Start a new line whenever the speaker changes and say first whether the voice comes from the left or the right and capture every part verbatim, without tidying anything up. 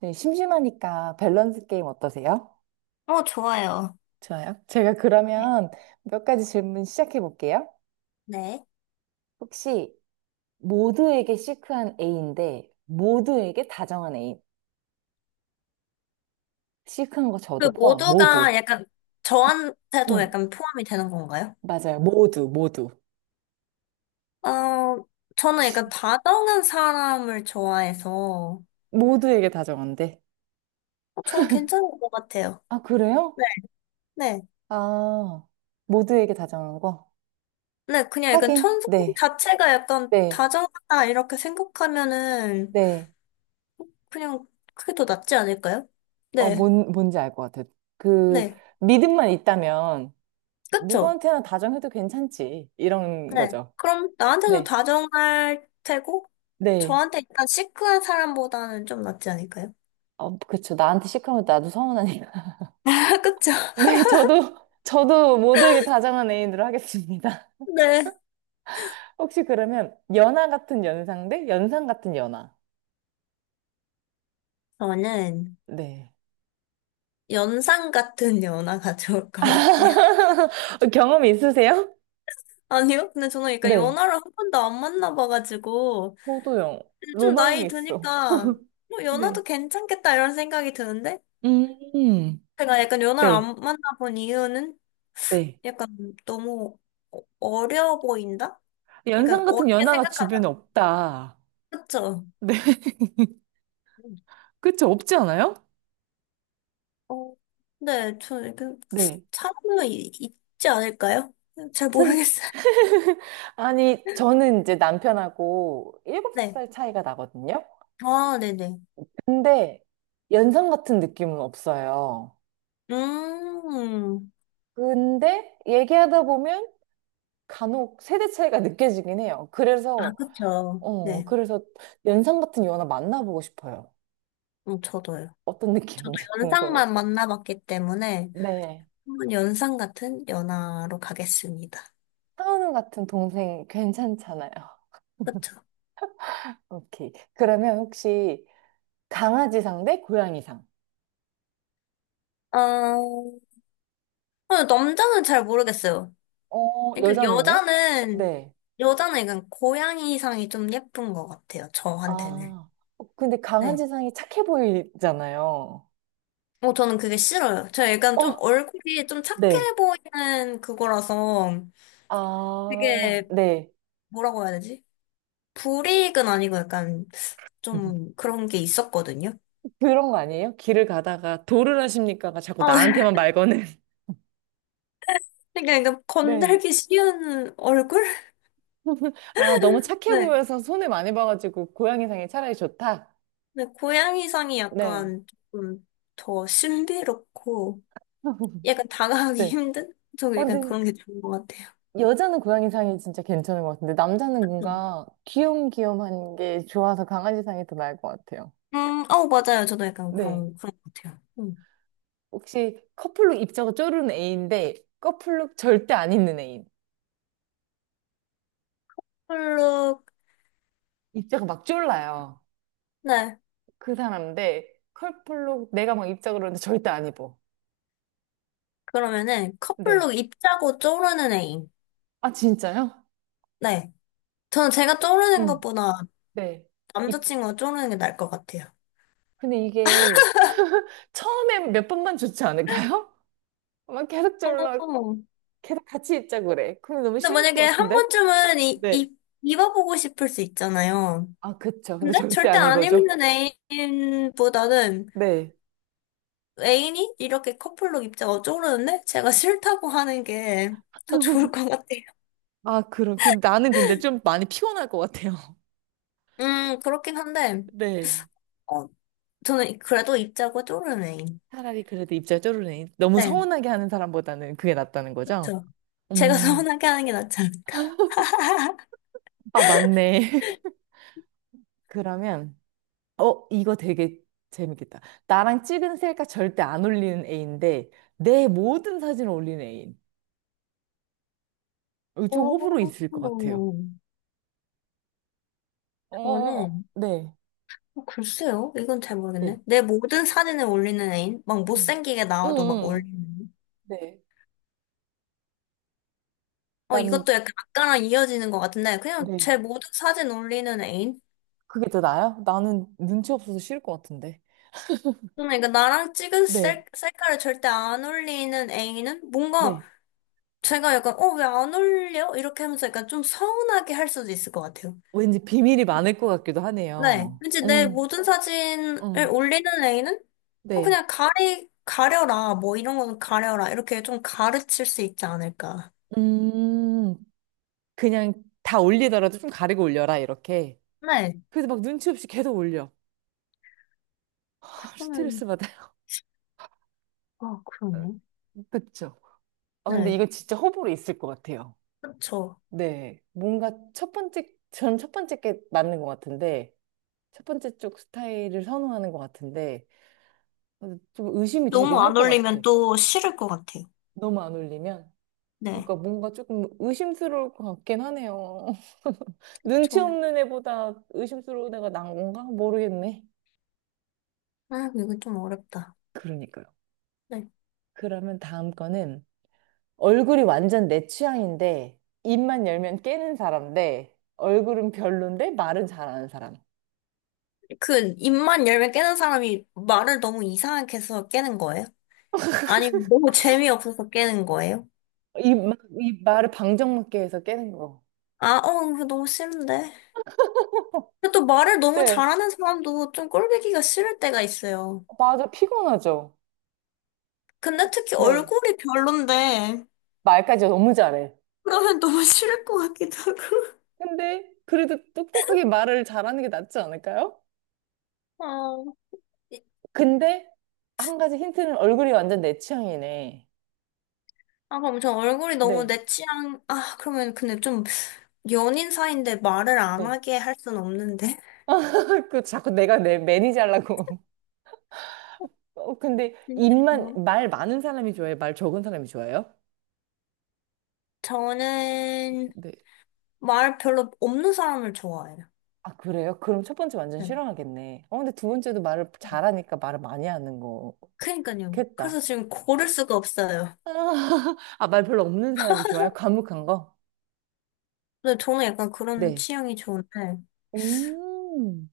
right: 네, 심심하니까 밸런스 게임 어떠세요?
left: 어, 좋아요.
right: 좋아요. 제가
left: 네.
right: 그러면 몇 가지 질문 시작해 볼게요.
left: 네.
right: 혹시 모두에게 시크한 A인데 모두에게 다정한 A. 시크한 거
left: 그
right: 저도 포함.
left: 모두가
right: 모두.
left: 약간 저한테도
right: 응,
left: 약간 포함이 되는 건가요?
right: 맞아요. 모두, 모두.
left: 어, 저는 약간 다정한 사람을 좋아해서 어,
right: 모두에게 다정한데.
left: 저는 괜찮은 것 같아요.
right: 아, 그래요?
left: 네. 네.
right: 아, 모두에게 다정한 거?
left: 네, 그냥 약간
right: 하긴,
left: 천성
right: 네,
left: 자체가 약간
right: 네,
left: 다정하다 이렇게 생각하면은
right: 네.
left: 그냥 그게 더 낫지 않을까요?
right: 어,
left: 네.
right: 뭔, 뭔지 알 것 같아요. 그,
left: 네.
right: 믿음만 있다면
left: 그쵸?
right: 누구한테나 다정해도 괜찮지. 이런
left: 네.
right: 거죠.
left: 그럼 나한테도
right: 네.
left: 다정할 테고
right: 네.
left: 저한테 일단 시크한 사람보다는 좀 낫지 않을까요?
right: 어, 그쵸. 나한테 시하면 나도 서운하니까.
left: 그쵸?
right: 네, 저도, 저도 모두에게 다정한 애인으로 하겠습니다.
left: 네.
right: 혹시 그러면 연하 같은 연상 대 연상 같은 연하.
left: 저는
right: 네.
left: 연상 같은 연하가 좋을 것 같아요.
right: 경험 있으세요?
left: 아니요? 근데 저는 약간
right: 네.
left: 연하를 한 번도 안 만나봐가지고,
right: 저도요.
left: 근데 좀
right: 로망이
left: 나이
right: 있어.
left: 드니까, 뭐
right: 네.
left: 연하도 괜찮겠다 이런 생각이 드는데,
right: 음,
left: 제가 약간 연하를
right: 네,
left: 안 만나본 이유는
right: 네.
left: 약간 너무 어- 어려 보인다? 약간
right: 연상 같은
left: 어렵게
right: 연하가
left: 생각하다.
right: 주변에 없다.
left: 그쵸?
right: 네. 그쵸? 없지 않아요?
left: 어, 네, 저 약간
right: 네.
left: 차이가 있지 않을까요? 잘
right: 찾아,
left: 모르겠어요.
right: 아니, 저는 이제 남편하고
left: 네.
right: 일곱 살 차이가 나거든요.
left: 아, 네네.
right: 근데 연상 같은 느낌은 없어요.
left: 음,
right: 근데 얘기하다 보면 간혹 세대 차이가 느껴지긴 해요.
left: 아,
right: 그래서,
left: 그쵸.
right: 어,
left: 네,
right: 그래서 연상 같은 연하 만나보고 싶어요.
left: 음, 저도요.
right: 어떤
left: 저도
right: 느낌인지
left: 연상만
right: 궁금해서.
left: 만나봤기 때문에
right: 네.
left: 한번 연상 같은 연하로 가겠습니다.
right: 상은우 같은 동생 괜찮잖아요.
left: 그쵸.
right: 오케이. 그러면 혹시 강아지상 대 고양이상?
left: 어, 어, 남자는 잘 모르겠어요.
right: 어,
left: 그러니까
right: 여자는요?
left: 여자는,
right: 네.
left: 여자는 약간 고양이상이 좀 예쁜 것 같아요. 저한테는.
right: 아, 어, 근데 강한
left: 네.
right: 지상이 착해 보이잖아요.
left: 어, 저는 그게 싫어요. 제가 약간 좀
right: 어,
left: 얼굴이 좀 착해
right: 네.
left: 보이는 그거라서
right: 아,
left: 되게
right: 네.
left: 뭐라고 해야 되지? 불이익은 아니고 약간 좀 그런 게 있었거든요.
right: 그런 거 아니에요? 길을 가다가 도를 하십니까가 자꾸
left: 어,
right: 나한테만 말 거는.
left: 그러니까
right: 네.
left: 건들기 쉬운 얼굴?
right: 아, 너무 착해
left: 네.
right: 보여서 손해 많이 봐가지고 고양이상이 차라리 좋다.
left: 근데 고양이상이
right: 네.
left: 약간 조금 더 신비롭고 약간 다가가기
right: 네.
left: 힘든? 저
right: 어,
left: 약간
right: 근데
left: 그런 게 좋은 것 같아요.
right: 여자는 고양이상이 진짜 괜찮은 것 같은데 남자는
left: 음,
right: 뭔가 귀염귀염한 게 좋아서 강아지상이 더 나을 것 같아요.
left: 음, 어, 맞아요. 저도 약간
right: 네
left: 그런, 그런 것 같아요. 음.
right: 혹시 커플룩 입자가 쪼르는 애인데 커플룩 절대 안 입는 애인.
left: 커플룩,
right: 입자가 막 쫄라요.
left: 네.
right: 그 사람인데 커플룩 내가 막 입자 그러는데 절대 안 입어.
left: 그러면은
right: 네.
left: 커플룩 입자고 쪼르는 애인.
right: 아 진짜요?
left: 네. 저는 제가 쪼르는
right: 응.
left: 것보다
right: 네. 입
left: 남자친구가 쪼르는 게 나을 것 같아요.
right: 근데 이게 처음에 몇 번만 좋지 않을까요? 막 계속 졸라
left: 어,
right: 계속 같이 입자 그래. 그럼 너무
left: 근데
right: 싫을 것
left: 만약에 한
right: 같은데?
left: 번쯤은 이,
right: 네.
left: 이, 입어보고 싶을 수 있잖아요.
right: 아 그쵸. 근데
left: 근데
right: 절대
left: 절대
right: 안
left: 안
right: 입어줘.
left: 입는 애인보다는
right: 네.
left: 애인이 이렇게 커플룩 입자 어쩌려는데 제가 싫다고 하는 게 더 좋을 것 같아요.
right: 아, 그럼. 근 나는 근데 좀 많이 피곤할 것 같아요.
left: 음, 그렇긴 한데,
right: 네.
left: 어, 저는 그래도 입자고 쪼르는 애인.
right: 차라리 그래도 입자 쪼르르니. 너무
left: 네,
right: 서운하게 하는 사람보다는 그게 낫다는 거죠?
left: 그렇죠. 제가
right: 음.
left: 서운하게 하는 게 낫지 않을까.
right: 아, 맞네. 그러면, 어, 이거 되게 재밌겠다. 나랑 찍은 셀카 절대 안 올리는 애인데, 내 모든 사진을 올리는 애인. 이거 좀
left: 오,
right: 호불호 있을 것 같아요. 어,
left: 저는,
right: 네,
left: 어, 글쎄요. 이건 잘
right: 네,
left: 모르겠네. 내 모든 사진을 올리는 애인? 막
right: 응,
left: 못생기게
right: 응,
left: 나와도 막
right: 응.
left: 올리는.
right: 네.
left: 어,
right: 난,
left: 이것도 약간 아까랑 이어지는 것 같은데, 그냥
right: 네.
left: 제 모든 사진 올리는 애인?
right: 그게 더 나아요? 나는 눈치 없어서 싫을 것 같은데.
left: 저는 그러니까 나랑 찍은
right: 네,
left: 셀, 셀카를 절대 안 올리는 애인은 뭔가
right: 네.
left: 제가 약간, 어, 왜 안 올려? 이렇게 하면서 약간 좀 서운하게 할 수도 있을 것 같아요.
right: 왠지 비밀이 많을 것 같기도
left: 네.
right: 하네요.
left: 왠지 내
right: 응,
left: 모든 사진을
right: 응.
left: 올리는 애인은 어,
right: 네.
left: 그냥 가리, 가려라. 뭐 이런 거는 가려라. 이렇게 좀 가르칠 수 있지 않을까.
right: 음, 그냥 다 올리더라도 좀 가리고 올려라, 이렇게.
left: 네.
right: 그래서 막 눈치 없이 계속 올려.
left: 그러면,
right: 스트레스 받아요.
left: 아, 그러네.
right: 그쵸. 아, 근데
left: 네.
right: 이거 진짜 호불호 있을 것 같아요.
left: 그렇죠.
right: 네. 뭔가 첫 번째, 저는 첫 번째 게 맞는 것 같은데, 첫 번째 쪽 스타일을 선호하는 것 같은데, 좀 의심이 되긴
left: 너무
right: 할
left: 안
right: 것 같아.
left: 올리면 또 싫을 것 같아요.
right: 너무 안 올리면.
left: 네.
right: 그러니까 뭔가 조금 의심스러울 것 같긴 하네요. 눈치
left: 좀,
right: 없는 애보다 의심스러운 애가 난 건가? 모르겠네.
left: 아, 이거 좀 어렵다.
right: 그러니까요.
left: 네.
right: 그러면 다음 거는 얼굴이 완전 내 취향인데 입만 열면 깨는 사람 대 얼굴은 별론데 말은 잘하는 사람.
left: 그, 입만 열면 깨는 사람이 말을 너무 이상하게 해서 깨는 거예요? 아니면 너무 재미없어서 깨는 거예요?
right: 이, 마- 이 말을 방정맞게 해서 깨는 거.
left: 아, 어, 이거 너무 싫은데. 근데 또 말을 너무
right: 네,
left: 잘하는 사람도 좀 꼴보기가 싫을 때가 있어요.
right: 맞아. 피곤하죠.
left: 근데 특히
right: 네.
left: 얼굴이 별론데,
right: 말까지 너무 잘해.
left: 그러면 너무 싫을 것 같기도
right: 근데 그래도 똑똑하게 말을 잘하는 게 낫지 않을까요?
left: 하고. 어,
right: 근데 한 가지 힌트는 얼굴이 완전 내 취향이네.
left: 아, 그럼 저 얼굴이 너무
right: 네,
left: 내 취향, 아, 그러면 근데 좀 연인 사이인데 말을 안
right: 네.
left: 하게 할 순 없는데.
right: 그 자꾸 내가 내 매니저 하려고. 어, 근데
left: 진짜
right: 입만 말 많은 사람이 좋아해요? 말 적은 사람이 좋아해요?
left: 저는
right: 네.
left: 말 별로 없는 사람을 좋아해요.
right: 아, 그래요? 그럼 첫 번째 완전
left: 네.
right: 싫어하겠네. 어, 근데 두 번째도 말을 잘하니까 말을 많이 하는
left: 그러니까요. 그래서
right: 거겠다.
left: 지금 고를 수가 없어요.
right: 아, 말 별로 없는 사람이 좋아요? 과묵한 거?
left: 근데 저는 약간 그런
right: 네.
left: 취향이 좋은데,
right: 음.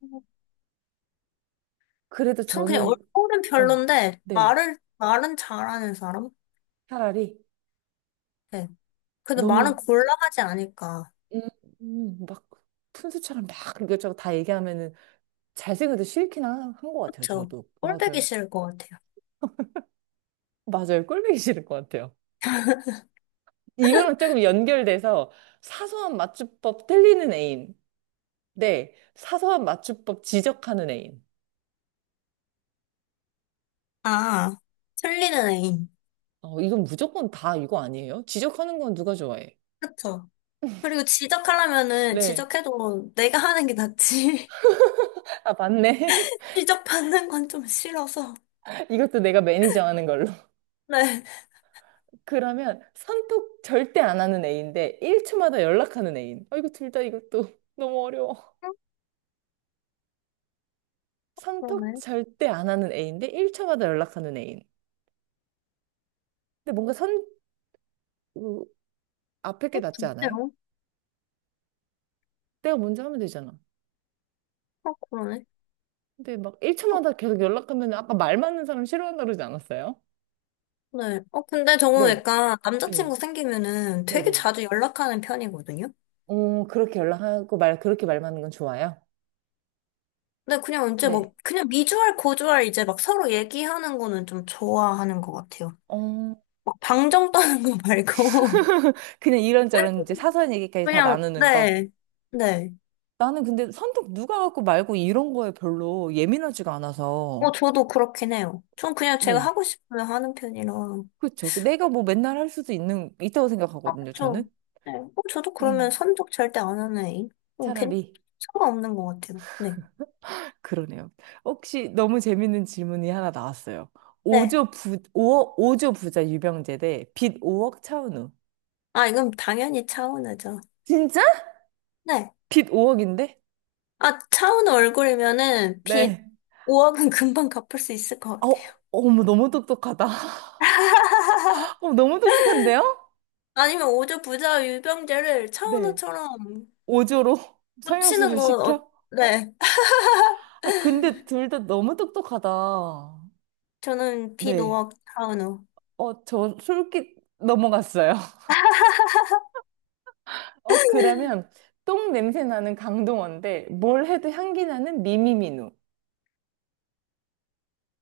right: 그래도
left: 전 그냥
right: 저는
left: 얼굴은
right: 어,
left: 별론데,
right: 네.
left: 말을, 말은 잘하는 사람?
right: 차라리
left: 네. 근데 말은
right: 너무
left: 곤란하지 않을까.
right: 음, 음, 막 푼수처럼 막 이것저것 다 얘기하면은 잘생겨도 싫긴 한 것 같아요,
left: 그쵸?
right: 저도.
left: 꼴보기
right: 맞아요.
left: 싫을 것 같아요.
right: 맞아요. 꼴보기 싫을 것 같아요. 이거랑 조금 연결돼서 사소한 맞춤법 틀리는 애인. 네, 사소한 맞춤법 지적하는 애인.
left: 아, 틀리는 애인.
right: 어, 이건 무조건 다 이거 아니에요? 지적하는 건 누가 좋아해?
left: 그쵸? 그리고 지적하려면은
right: 네.
left: 지적해도 내가 하는 게 낫지.
right: 아, 맞네.
left: 지적받는 건 좀 싫어서.
right: 이것도 내가 매니저 하는 걸로.
left: 네.
right: 그러면 선톡 절대 안 하는 애인데 일 초마다 연락하는 애인. 아, 이거 둘 다 이것도 너무 어려워. 선톡
left: 그러네.
right: 절대 안 하는 애인데 일 초마다 연락하는 애인. 근데 뭔가 선, 그, 앞에 게
left: 어,
right: 낫지 않아요?
left: 글쎄요.
right: 내가 먼저 하면 되잖아.
left: 어, 그러네.
right: 근데 막
left: 어,
right: 일 차마다 계속 연락하면 아까 말 맞는 사람 싫어한다 그러지 않았어요?
left: 네. 어, 근데 저는
right: 네,
left: 약간 남자친구
right: 네,
left: 생기면은 되게
right: 네네.
left: 자주 연락하는 편이거든요.
right: 어, 그렇게 연락하고 말, 그렇게 말 맞는 건 좋아요?
left: 근데 그냥 이제 막,
right: 네.
left: 그냥 미주알, 고주알 이제 막 서로 얘기하는 거는 좀 좋아하는 것 같아요.
right: 어,
left: 막 방정 떠는 거 말고.
right: 그냥 이런저런 이제 사소한 얘기까지 다
left: 그냥,
right: 나누는 거.
left: 네. 네.
right: 나는 근데 선택 누가 갖고 말고 이런 거에 별로 예민하지가 않아서.
left: 어, 저도 그렇긴 해요. 전 그냥 제가
right: 네.
left: 하고 싶으면 하는 편이라.
right: 그렇죠. 그 내가 뭐 맨날 할 수도 있는, 있다고
left: 아,
right: 생각하거든요,
left: 그쵸.
right: 저는.
left: 네. 어, 저도 그러면
right: 음,
left: 선적 절대 안 하는 애인. 어, 괜,
right: 차라리.
left: 상관없는 것 같아요. 네.
right: 그러네요. 혹시 너무 재밌는 질문이 하나 나왔어요.
left: 네.
right: 오 조 부, 오억 오조 부자 유병재 대빚 오 억 차은우.
left: 아, 이건 당연히 차은우죠.
right: 진짜?
left: 네.
right: 빚 오 억인데?
left: 아, 차은 우 얼굴이면은 빚
right: 네.
left: 오 억은 금방 갚을 수 있을 것
right: 어,
left: 같아요.
right: 어머, 너무 똑똑하다. 어, 너무 똑똑한데요?
left: 아니면 오조 부자 유병재를
right: 네.
left: 차은우처럼
right: 오 조로
left: 고치는
right: 성형수술
left: 거, 어,
right: 시켜?
left: 네.
right: 아, 근데 둘 다 너무 똑똑하다.
left: 저는 빚
right: 네.
left: 오 억 차은우.
right: 어, 저 솔깃 넘어갔어요. 어, 그러면 똥 냄새 나는 강동원데 뭘 해도 향기 나는 미미민우.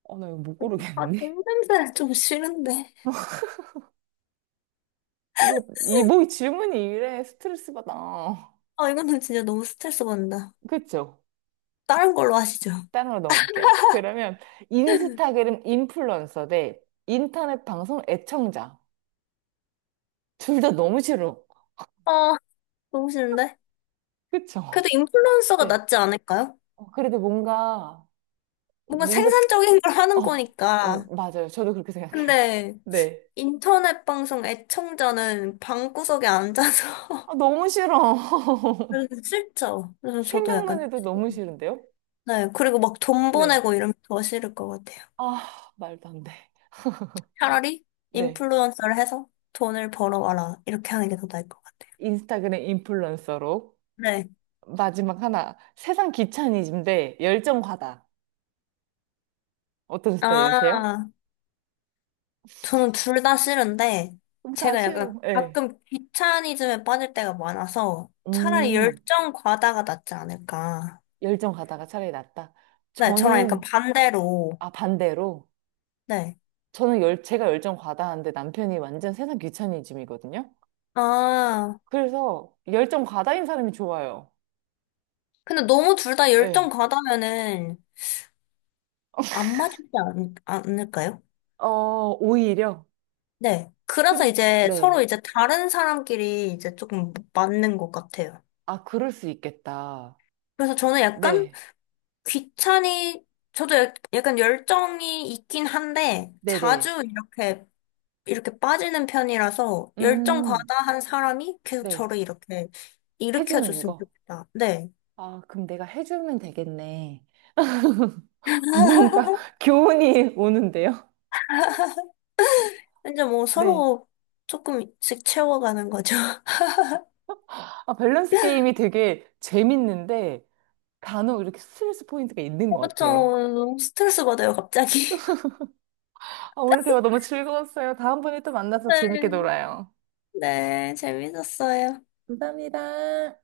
right: 어, 나 이거 못
left: 아,
right: 고르겠네.
left: 똥냄새 좀 싫은데.
right: 이거 이 뭐 이 질문이 이래 스트레스 받아.
left: 아, 이거는 진짜 너무 스트레스 받는다.
right: 그쵸?
left: 다른 걸로 하시죠.
right: 다른 걸 넘어갈게요. 그러면 인스타그램 인플루언서 대 인터넷 방송 애청자. 둘 다 너무 싫어.
left: 아, 너무 싫은데?
right: 그쵸?
left: 그래도 인플루언서가
right: 네.
left: 낫지 않을까요?
right: 어, 그래도 뭔가
left: 뭔가
right: 뭔가
left: 생산적인 걸 하는
right: 어 음,
left: 거니까.
right: 맞아요. 저도 그렇게 생각해요.
left: 근데
right: 네.
left: 인터넷 방송 애청자는 방구석에 앉아서
right: 아, 너무 싫어.
left: 그래서 싫죠. 그래서 저도
right: 생각만
left: 약간
right: 해도 너무 싫은데요?
left: 네 그리고 막 돈
right: 네.
left: 보내고 이러면 더 싫을 것 같아요.
right: 아, 말도 안 돼.
left: 차라리
right: 네.
left: 인플루언서를 해서 돈을 벌어와라 이렇게 하는 게 더 나을 것 같아요.
right: 인스타그램 인플루언서로.
left: 네.
right: 마지막 하나. 세상 귀차니즘대 열정 과다. 어떤 스타일이세요?
left: 아 저는 둘 다 싫은데
right: 그럼 다
left: 제가
right: 싫어.
left: 약간
right: 예
left: 가끔 귀차니즘에 빠질 때가 많아서 차라리
right: 음,
left: 열정 과다가 낫지 않을까.
right: 열정 과다가 차라리 낫다.
left: 네 저랑 약간
right: 저는,
left: 반대로
right: 아, 반대로.
left: 네.
right: 저는 열, 제가 열정 과다한데 남편이 완전 세상 귀차니즘이거든요.
left: 아
right: 그래서 열정 과다인 사람이 좋아요.
left: 근데 너무 둘 다 열정
right: 예
left: 과다면은 안 맞지 않, 않을까요?
right: 어, 오히려.
left: 네. 그래서
right: 근,
left: 이제 서로
right: 네.
left: 이제 다른 사람끼리 이제 조금 맞는 것 같아요.
right: 아, 그럴 수 있겠다.
left: 그래서 저는 약간
right: 네.
left: 귀찮이, 저도 약- 약간 열정이 있긴 한데
right: 네네.
left: 자주 이렇게 이렇게 빠지는 편이라서 열정
right: 음,
left: 과다한 사람이 계속
right: 네.
left: 저를 이렇게
right: 해주는
left: 일으켜줬으면
right: 거.
left: 좋겠다. 네.
right: 아, 그럼 내가 해주면 되겠네. 뭔가 교훈이 오는데요.
left: 이제 뭐
right: 네.
left: 서로 조금씩 채워가는 거죠.
right: 아, 밸런스 게임이 되게 재밌는데 간혹 이렇게 스트레스 포인트가 있는 것
left: 그쵸.
right: 같아요.
left: 너무 스트레스 받아요, 갑자기.
right: 아, 오늘 대화 너무 즐거웠어요. 다음번에 또 만나서 재밌게
left: 네,
right: 놀아요.
left: 네, 재밌었어요.
right: 감사합니다.